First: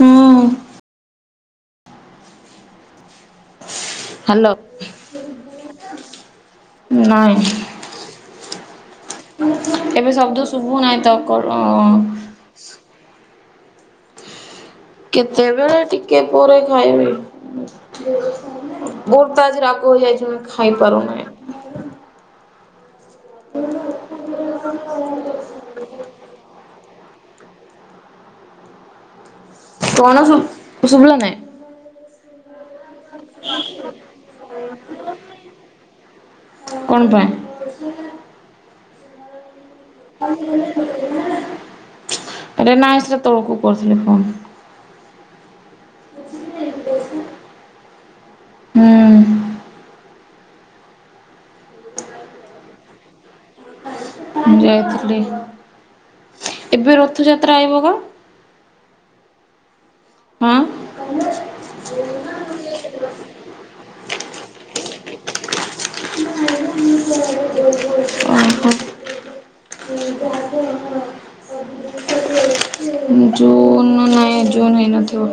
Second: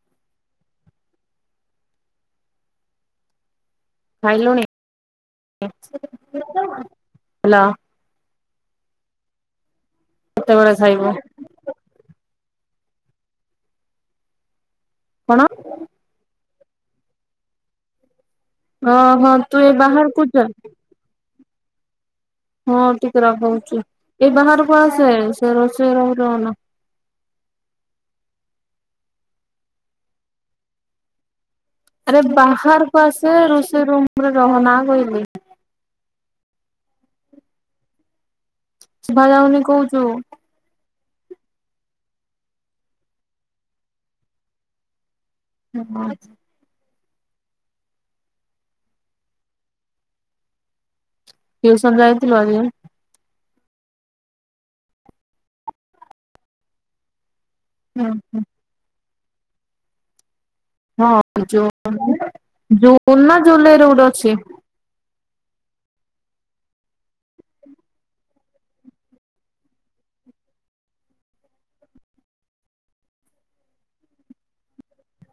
ହୁଁ। ହ୍ୟାଲୋ ଖାଇଲୁଣି ନାଇଁ। ହେଲା ଏବେ ଶବ୍ଦ କେତେବେଳେ ଶୁଭୁ ନାହିଁ ଖାଇବୁ ତ କର। କଣ କେତେବେଳେ ଟିକେ ପରେ ଖାଇବି। ଓହୋ ବୋରତା ତୁ ଆଜି ଏ ରାଗ ବାହାରକୁ ହେଇଯାଇଛି ଯା ଖାଇପାରୁନାହିଁ। ହଁ ଟିକେ ରାଗ ହଉଛି ଏଇ ବାହାରକୁ ଆସେ ସେ ରୋଷେଇ ଘରେ ରହନା। କଣ ଶୁ ଶୁଭିଲା ନାହିଁ। ଆରେ ବାହାରକୁ ଆସେ ରୋଷେଇ ରୁମରେ ରହନା କହିଲି। କଣ ପାଇଁ? ଶୁଭା ଯାଉନି କହୁଛ ଆରେ ନାଇଁ ସେ ତଳକୁ କରିଥିଲି ଫୋନ୍। ହୁଁ ହଁ। ହୁଁ। ଟ୍ୟୁସନ ଯାାଇଥିଲୁ ଆଜି? ମୁଁ ଯାଇଥିଲି ଏବେ ରଥଯାତ୍ରା ଆଇବ ପା। ଓହୋ। ହଁ। ହଁ ଜୁ ଜୁନ୍ ନା ଜୁଲାଇରେ ଗୋଟେ ଅଛି। [unintelligible] ଓହୋ। ଜୁନ୍ ନାଇଁ। ହେ ଜୁନ ହେଇନଥିବ।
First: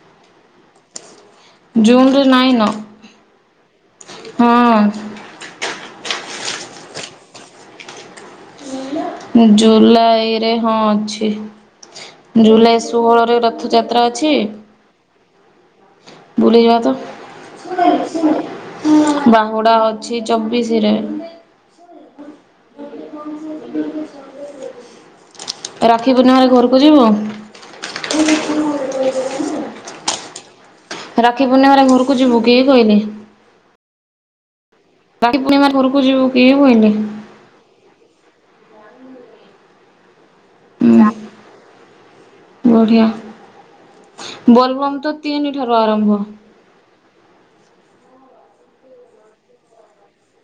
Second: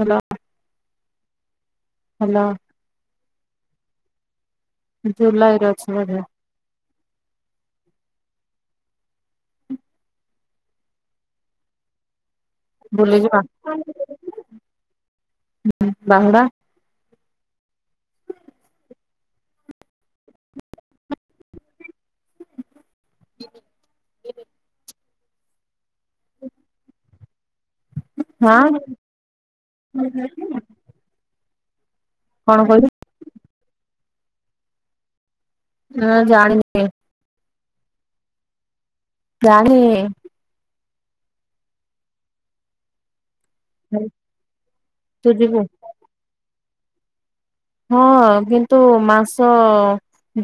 ହ୍ୟାଲୋ। ଜୁନରେ ନାଇନ। ହଁ। ଜୁଲାଇରେ ଅଛି ବୋଧେ। ଜୁଲାଇ ରେ ହଁ ଅଛି। ଜୁଲାଇ ଷୋହଳରେ ବୁଲିଯିବା ରଥଯାତ୍ରା ଅଛି ବାହୁଡା ବୁଲିଯିବା ତ। ବାହୁଡା ଅଛି ଚବିଶି ରେ। ରାକ୍ଷୀ ପୂର୍ଣ୍ଣିମାରେ ଘରକୁ ଯିବୁ? ହଁ। ରାକ୍ଷୀ ପୂର୍ଣ୍ଣିମାରେ ଘରକୁ ଯିବୁ କଣ କି କହିଲୁ କହିଲି? ରାଖି ପୁର୍ଣ୍ଣିମା ଘରକୁ ଯିବୁ କି ଜାଣିନି ବୋଇଲି? ଜାଣିନି। ହୁଁ ବଢିଆ ବୋଲବମ ତ ତୁ ତିନି ଯିବୁ ଠାରୁ ଆରମ୍ଭ। ହଁ କିନ୍ତୁ ମାସ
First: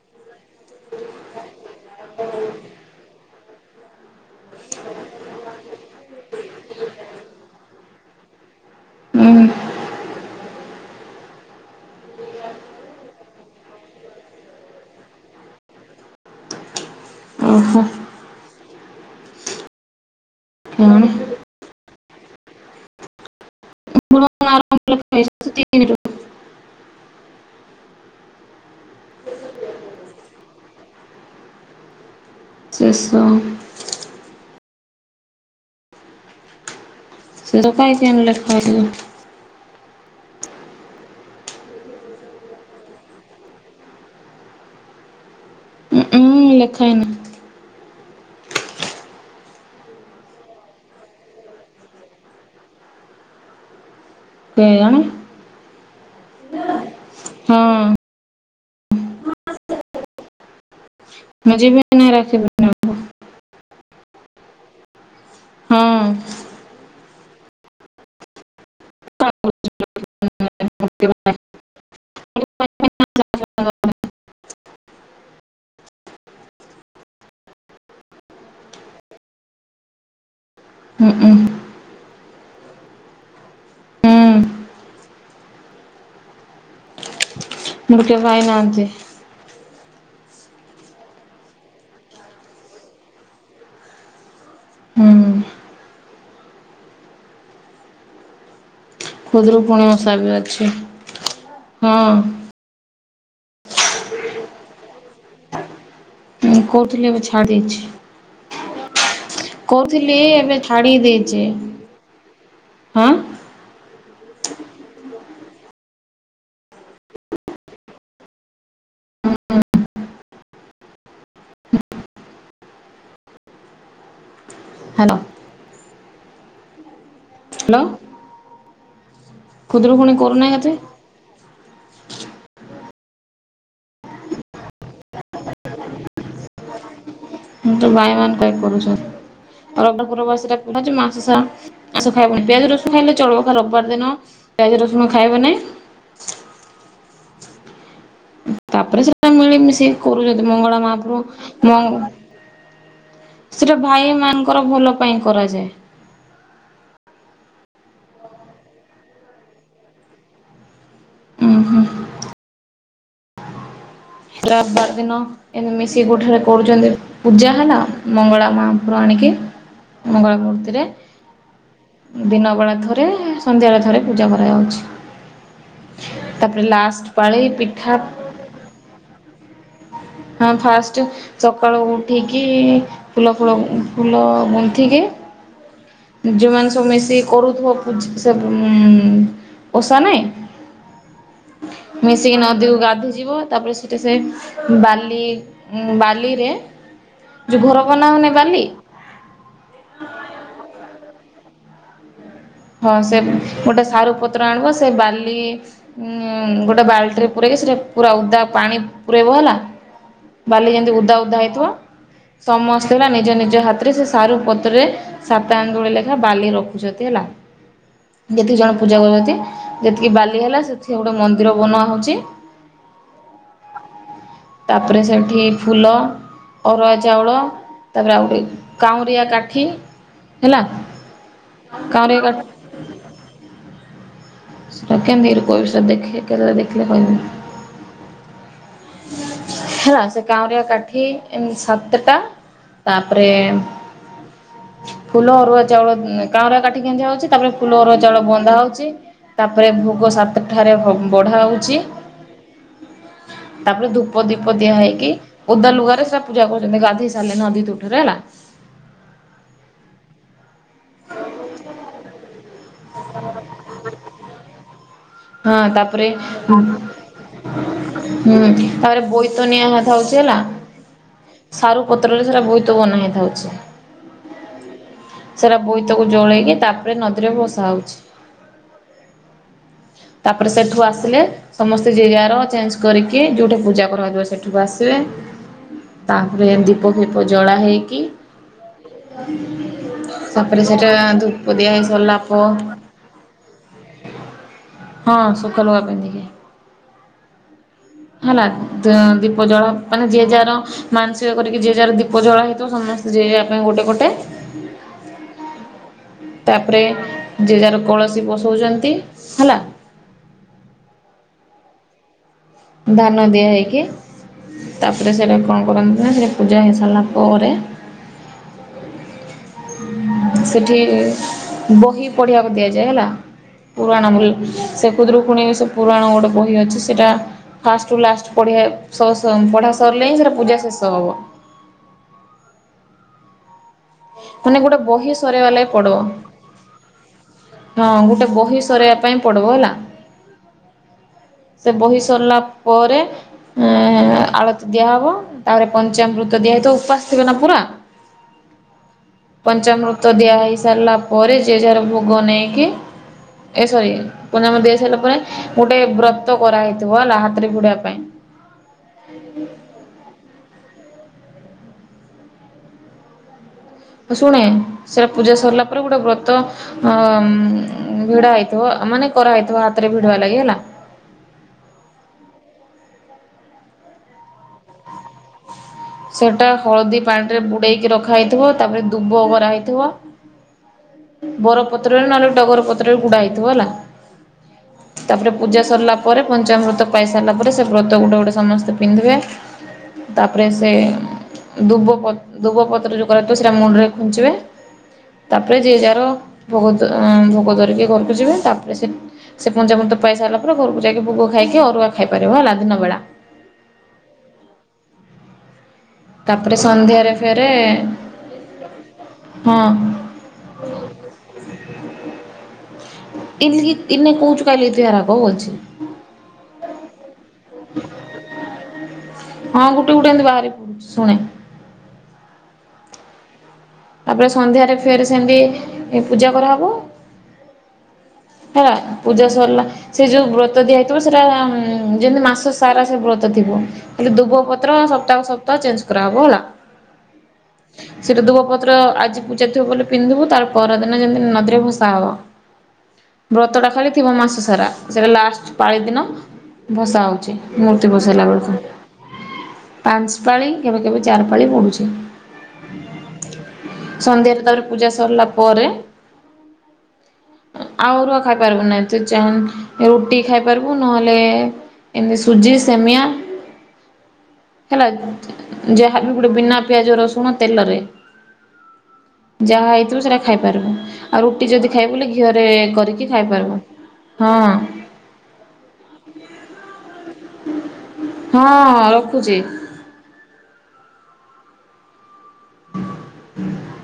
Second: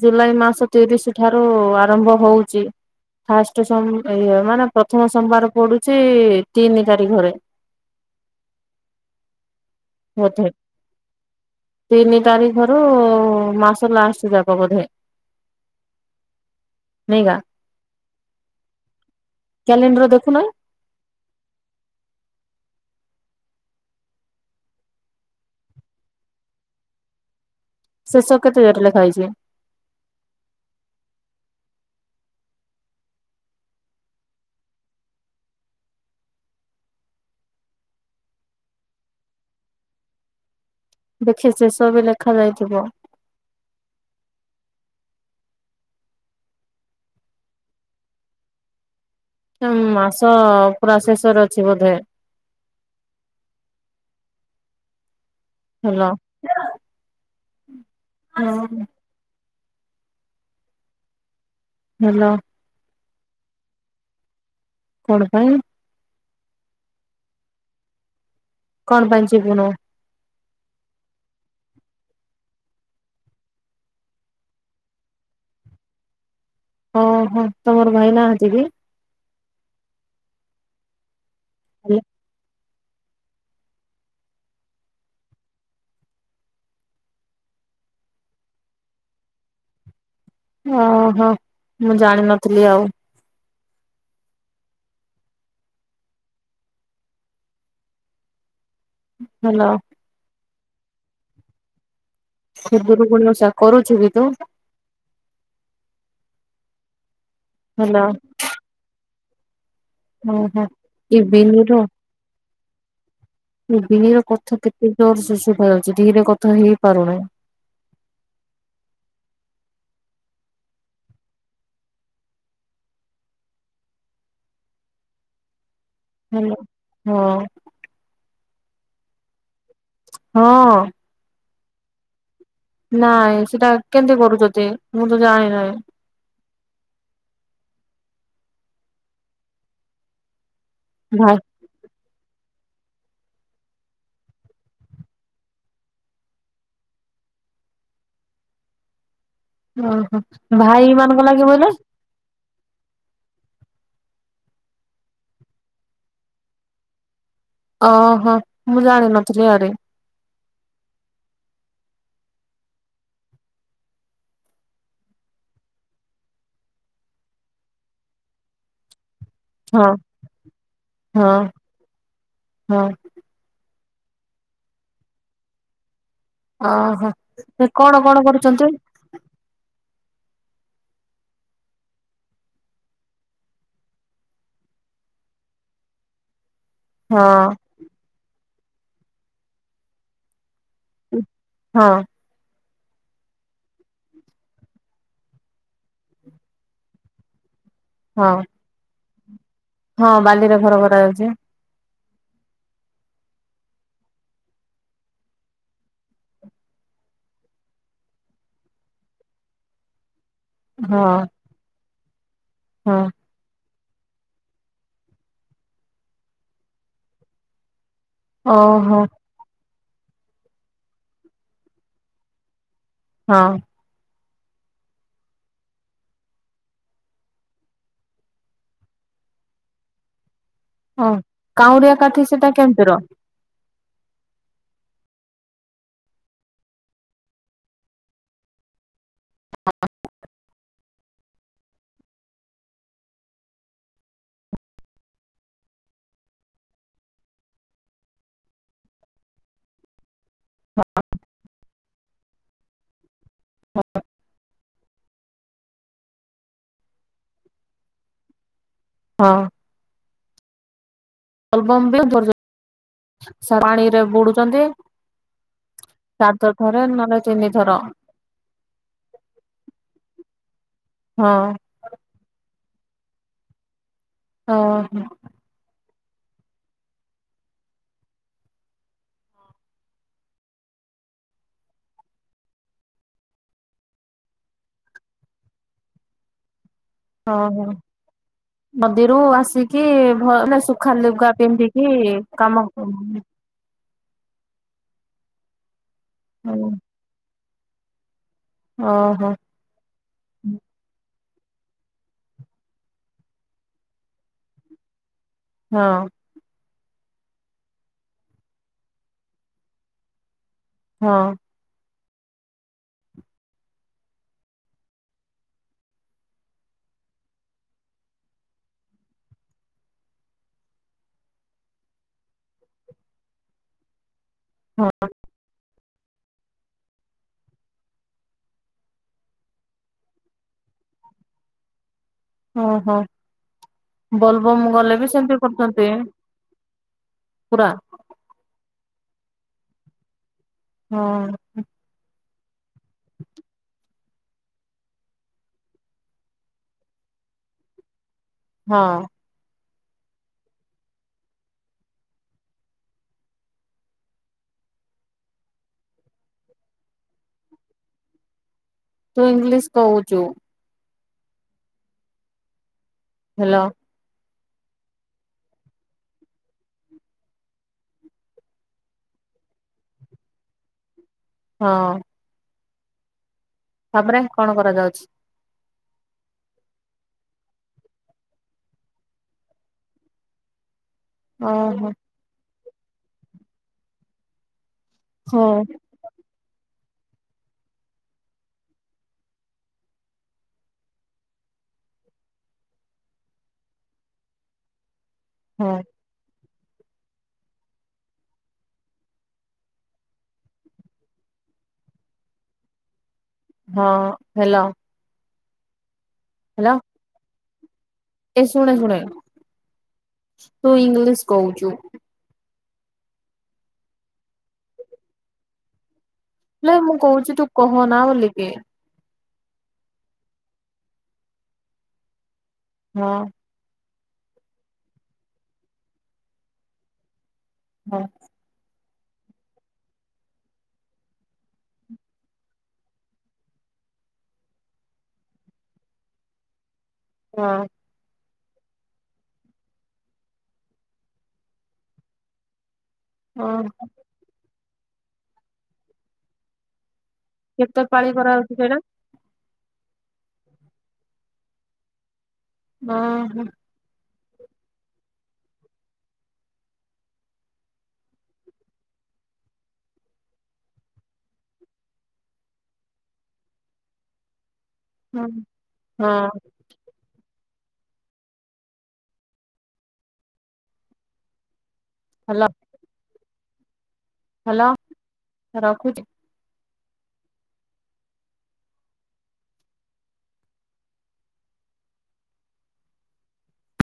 ଜୁଲାଇ ମାସ ତିରିଶ ଠାରୁ ଆରମ୍ଭ ହଉଛି। ଫାଷ୍ଟ ସୋ ଇଏ ମାନେ ପ୍ରଥମ ସୋମବାର ପଡୁଛି ତିନି ତାରିଖରେ। ହୁଁ ବୋଧେ। ତିନି ତାରିଖର ମାସ ଲାଷ୍ଟ ଯାକ ବୋଧେ। ନେଇବା ଓହୋ କ୍ୟାଲେଣ୍ଡର ଦେଖୁନ। କଣ [unintelligible] ଶେଷକୁ କେତେ ଡେଟ ଲେଖା ଯାଇଛି? ଚଶହ ସେ ଦୋକାଇ କେ ଆଣିଲେ ଖ। ଦେଖି ଶେଷ ବି ଲେଖା ଯାଇଥିବ। ହୁଁ ଲେଖାଏନାହିଁ। ମାସ ପୁରା ଶେଷରେ ଅଛି ବୋଧେ।। ସେ ଜାଣି ହଲୋ? ହଁ। ହଁ। [inaudible] ହଲୋ। ପୂର୍ଣ୍ଣିମାକୁ କଣ ପାଇଁ? ହଁ। କଣ ପାଇଁଜିବୁନୁ? [unintelligible] ଓହୋ ତମର ଭାଇନା ନାହାନ୍ତି କି? ହୁଁ ଉଁ। [unintelligible] ମୋର ମୋର କେହି ଭାଇ ନାହାନ୍ତି। ଓହୋ ମୁଁ ଜାଣିନଥିଲି ଆଉ। ହୁଁ ଖୁଦରୁ ହେଲା କୁଣି ଓଷା ବି ଅଛି। ହଁ। ସେ ଦୁର୍ଗୁଣଷ କରୁଛୁ କି ତୁ? [unintelligible] ହେଲା। କହୁଥିଲି ଏବେ ଓହୋ। ଛାଡ଼ି ଏ ଦେଇଛି। ବିନିର ହାଁ? [unintelligible] କଥା କେତେ ଜୋର ଶୁଭା ଯାଉଛି ଧିରେ କଥା ହେଇ ପାରୁନାହିଁ? ହ୍ୟାଲୋ। ହଲୋ, ହଁ। ହ୍ୟାଲୋ। ଖୁଦ୍ରୁ କୁଣି କରୁନାହି ହଁ ନାଇଁ ସେଟା କେମିତି କରୁଛନ୍ତି? ମୁଁ ତ ଜାଣିିନାହିଁ। ମୁ ତ ବୟାନ କାଇ କରୁଛସ [unintelligible] ମାସ ଭାଇ ଆଇଁଷ ଖାଇବନି। ପିଆଜ ରସୁ ଖାଇଲେ ଚଳବ। ରବିବାର ଦିନ, ପିଆଜ ରସୁଣ ଖାଇବନାଇ। ତାପରେ ସେଟା ମିଳିମିଶି ଓହୋ କରୁଛନ୍ତି। ମଙ୍ଗଳା ଭାଇ ମାନଙ୍କ ମାପରୁ ଲାଗି ବୋଇଲେ ସେଟା ଭାଇ ମାଙ୍କର ଭଲ ପାଇଁ କରାଯାଏ। ଓହୋ ମୁଁ ଜାଣିନଥିଲି ଆରେ ଓଁ ହୋ। [unintelligible] ଦିନ। ଏ ମିଶିକି ଗୋଠରେ କରୁଛନ୍ତି। ପୂଜା ହେଲା ମଙ୍ଗଳା ମାପରୁ ଆଣିକି ହଁ ମଙ୍ଗଳା ମୂର୍ତ୍ତିରେ ହଁ ଦିନବେଳା ହଁ ଥରେ ସନ୍ଧ୍ୟାବେଳେ ଥରେ ପୂଜା କରାଯାଉଛି। ତାପରେ ଲାଷ୍ଟ ଓହୋ। ପାଳି ସେ କଣ ପିଠା କଣ କରୁଛନ୍ତି। ହଁ ଫାଷ୍ଟ ସକାଳୁ ଉଠିକି ଫୁଲ ଫୁଳ, ଫୁଲ ଗୁନ୍ଥିକି ଯେଉଁମାନେ ସବୁ ମିଶିକି ହଁ କରୁଥିବ, ସେ ଓଷା ହଁ ନାହିଁ [inaudible] ସେ ନଦୀକୁ ଗାଧୋଇ ଯିବ, ତାପରେ ସେଟା ସେ ବାଲି, ବାଲିରେ ଯୋଉ ଘର ହଁ ବନାଉନି ବାଲି। ହଁ, ବାଲିରେ ଘର କରାଯାଉଛି। ହଁ, ସେ ଗୋଟେ ସାରୁ ପତ୍ର ଆଣିବ ସେ ବାଲି ଉଁ -ଗୋଟେ ବାଲ୍ଟିରେ ପୁରେଇକି ସେଟା ପୁରା ଉଦା ପାଣି ପୁରେଇବ ହେଲା। ବାଲି ଯେନ୍ତି ହଁ। ଉଦା ଉଦା ହେଇଥିବ ହଁ ସମସ୍ତେ ହେଲା ନିଜ ନିଜ ହାତ ଥିରେ ସେ ସାରୁ ପତ୍ରରେ ସାତ ଆନ୍ଦୁଳି ଲେଖା ବାଲି ରଖୁଚନ୍ତି ହେଲା। ଯେତିକି ଜଣ ଓହୋ ପୂଜା କରୁଚନ୍ତି ଯେତିକି ବାଲି ହେଲା ସେଥିି ଗୋଟେ ମନ୍ଦିର ବନା ହଉଚି। ହଁ। ତାପରେ ସେଠି ଫୁଲ ଅରୁଆ ଚାଉଳ ତାପରେ ଆଉ ଗୋଟେ କାଉଁରିଆ କାଠି ହେଲା। ହଁ- କାଉଁରିଆ କାଠି ସେଟା କେମିତିର? [unintelligible] ହେଲା ସେ କାଉଁରିଆ କାଠି ଏଁ- ସାତଟା ତାପରେ ଫୁଲ ଅରୁଆ ଚାଉଳ ଉଁ- କାଁଉରିଆ କାଠି ଗେଞ୍ଜା ହଉଚି ତାପରେ ଫୁଲ ଅରୁଆ ଚାଉଳ ବନ୍ଦା ହଉଚି ତାପରେ ଭୋଗ ସାତ୍ ଠାରେ ବଢା ହଉଚି। ତାପରେ ଧୂପ ଦୀପ ଦିଆ ହେଇକି ଓଦା ଲୁଗାରେ ସେ ପୂଜା କରୁଚନ୍ତି ଗାଧେଇ ସାରିଲେ ନଦୀ ତୁଠରେ ହେଲା। ହଁ। ବୋଲବମ୍ ବି କରୁଚନ୍ତି [unintelligible] ପାଣିରେ ବୁଡୁଚନ୍ତି ହଁ-ତାପରେ ତିନି ଥର ହୁଁ-ତାପରେ ବୋଇତ ନିଆଁ ହାତ ହଉଚି ହେଲା। ହଁ। ସାରୁ ପତ୍ରରେ ସେଟା ବୋଇତ ବନା ହେଇଥାଉଚି। ଓ ହୋ। ସେଟା ବୋଇତକୁ ଜଳେଇକି ତାପରେ ନଦୀରେ ଭସା ହଉଚି। ତାପରେ ସେଠୁ ଆସିଲେ ସମସ୍ତେ ଜିଏ ଜାର ଚେଞ୍ଜ୍ କରିକି ଯଉଠେ ପୂଜା କରାଯିବ ସେଠିକୁ ଆସିବେ‌ ତାପରେ ଦୀପ ଫିପ ଜଳା ଓହୋ ହେଇକି ନଦୀରୁ ଆସିକି ମାନେ ତାପରେ ସେଟା ସୁଖା ଲୁଗା ଧୂପ ଦିଆ ପିନ୍ଧିକି ହେଇ ସରିଲା କାମ ପରେ ଓହୋ ହଁ ସୁତା ଲୁଗା ପିନ୍ଧିକି। ହଉ। ହେଲା ହଁ ଦୀପ ଜଳ ମାନେ ଯିଏ ଯାର ମାନସିକ କରିକି ଯିଏ ଯାର ଦୀପ ଜଳା ହେଇଥିବ ସମସ୍ତେ ଯିଏ ଯା ପାଇଁ ଗୋଟେ ଗୋଟେ ହଁ। ତାପରେ ଯିଏ ଯାର କଳସୀ ବସଉଚନ୍ତି ହେଲା। ହଁ। ଧାନ ଦିଆ ହେଇକି ତାପରେ ସେଟା କଣ କରନ୍ତି ନା ସେଟା ପୂଜା ହେଇସାରିଲା ପରେ ସେଠି ବହି ପଢ଼ିବାକୁ ଦିଆଯାଏ ହେଲା ପୁରାଣ ବୁଲ୍ ସେ ଖୁଦରୁକୁୁଣି ସେ ପୁରାଣ ଗୋଟେ ବହି ଅଛି ସେଟା ଫାଷ୍ଟ୍ ରୁ ଲାଷ୍ଟ୍ ପଢେ-ସ-ସ-ପଢା ସରିଲେ ହିଁ ସେଟା ପୂଜା ଶେଷ ହବ। ଓହୋ ମାନେ ବୋଲବମ୍ ଗୋଟେ ଗଲେ ବି ବହି ସେମିତି ସରେଇବା ଲାଗି କରୁଚନ୍ତି। ପଡିବ ପୁରା। ହଁ ଗୋଟେ ବହି ସରେଇବା ପାଇଁ ପଡିବ ହେଲା। ହଁ। ବହି ସରିଲା ପରେ ଅଁ-ଆଳତି ଦିଆ ହବ ତାପରେ ପଞ୍ଚାମୃତ ଦିଆ ହେଇଥିବ ଉପାସ ଥିବେ ନା ପୁରା। ହଁ। ପଞ୍ଚାମୃତ ଦିଆ ହେଇ ସାରିଲା ପରେ ଯିଏ ଯାର ଭୋଗ ନେଇକି ଏ ସରି ପଞ୍ଚାମୃତ ଦେଇ ସାରିଲା ପରେ ଗୋଟେ ବ୍ରତ୍ ତ କରାହେଇଥିବ ହେଲା ହାତରେ ଗୁଡେଇବା ପାଇଁ। ତୁ ଇଂଲିଶ କହୁଚୁ। ହାଲୋ। ହଁ- ଶୁଣେ ସେଟା ପୂଜା ସରିଲା ପରେ ଗୋଟେ ବ୍ରତ ହଁ ଭିଡା ହେଇଥିବ ମାନେ କରା ହେଇଥିବ ହାତରେ ଭିଡିଓ ଲାଗି ହେଲା। ହଁ। ତାପରେ କଣ କରାଯାଉଛି? ସେଟା ହଳଦୀ ପାଣି ରେ ବୁଡେଇକି ରଖା ହେଇଥିବ, ତାପରେ ଦୁବ କରାହେଇଥିବ। ଓହୋ ବରପତ୍ରରେ ନହେଲେ ଡଗର ପତ୍ରରେ ଗୁଡା ହେଇଥିବ ହେଲା, ତାପରେ ହଁ ପୂଜା ସରିଲା। ପରେ ପଞ୍ଚାମୃତ ପାଇ ସାରିଲା ପରେ ସେ ବ୍ରତ ଗୁଟେ ଗୋଟେ ସମସ୍ତେ ପିନ୍ଧିବେ। ତାପରେ ସେ ଦୁବ ପ ଦୁବ ପତ୍ର ଯୋଉ କରାଥିବ ସେଟା ମୁଣ୍ଡରେ ଖୁଞ୍ଚିବେ। ତାପରେ ହଁ ଯିଏ ଯାହାର ଭୋଗ ଭୋଗ ଧରିକି ଘରକୁ ଯିବେ ତାପରେ ସେ ସେ ପଞ୍ଚାମୃତ ପାଇ ସାରିଲା ପରେ ଘରକୁ ଯାଇକି ଭୋଗ ଖାଇକି ଅରୁଆ ଖାଇପାରିବ ହେଲା ଦିନ ବେଳା। ହଁ ହେଲା। ତାପରେ ସନ୍ଧ୍ୟାରେ ଫେରେ ଏ ଶୁଣେ ଶୁଣେ ହଁ ତୁ ଇଂଲିଶ କହୁଛୁ? [unintelligible] ହେଲେ ମୁଁ କହୁଛି ତୁ କହନା ବୋଲିକି? ହଁ ଗୋଟେ ଗୋଟେ ଏମିତି ବାହାରି ପଡୁଛି ଶୁଣେ? ହଁ। ତାପରେ ସନ୍ଧ୍ୟାରେ ଫେର୍ ସେମିତି ପୂଜା କରାହେବ। ହଁ। ହେଲା ପୂଜା ସରିଲା ସେ ଯୋଉ ବ୍ରତ ଦିଆଯଇଥିବ ସେଟା ଯେମିତି ମାସ ସାରା ସେ ବ୍ରତ ଥିବ। ହେଲେ ଦୁବ ପତ୍ର ସପ୍ତାହକୁ ସପ୍ତାହ ଚେଞ୍ଜ କରାହେବ ହେଲା। ହଁ। ସେଟା ଧୁବପତ୍ର ଆଜି ପୂଜା ଥିବ ବୋଲି ପିନ୍ଧିବୁ ତାର ପରଦିନ ଯେମିତି ନଦୀରେ ଭସା ହବ। ବ୍ରତଟା ହଁ ଖାଲି ଥିବା ମାସ ସାରା ସେଟା ଲାଷ୍ଟ ପାଳି ଦିନ ଭସା ହଉଛି। କେତେ ମୂର୍ତ୍ତି ପାଳି ବସେଇଲା କରାହଉଛି ବେଳକୁ। ସେଇଟା ପାଞ୍ଚ ପାଳି କେବେ କେବେ ଚାରି ପାଳି ପଡୁଛି। ହଁ ହଁ ସନ୍ଧ୍ୟାରେ ତାପରେ ପୂଜା ସରିଲା ପରେ। ଆଉ ଅରୁଆ ଖାଇ ପାରିବୁ ନାହିଁ ତୁ ଚା ରୁଟି ଖାଇପାରିବୁ ନହେଲେ ଏମତି ସୁଜି ସେମିଆ ହେଲା ଯାହାବି ଗୋଟେ ହଁ ବିନା ପିଆଜ ରସୁଣ ତେଲରେ। ଯାହା ହେଇଥିବ ସେଇଟା ଖାଇପାରିବୁ ଆଉ ରୁଟି ଯଦି ଖାଇବୁ ଘିଅରେ ହଲୋ କରିକି ଖାଇପାରିବ ହଁ। ହଲୋ ରଖୁଛି ହଁ ରଖୁଛି? ହୁ ହୁଁ।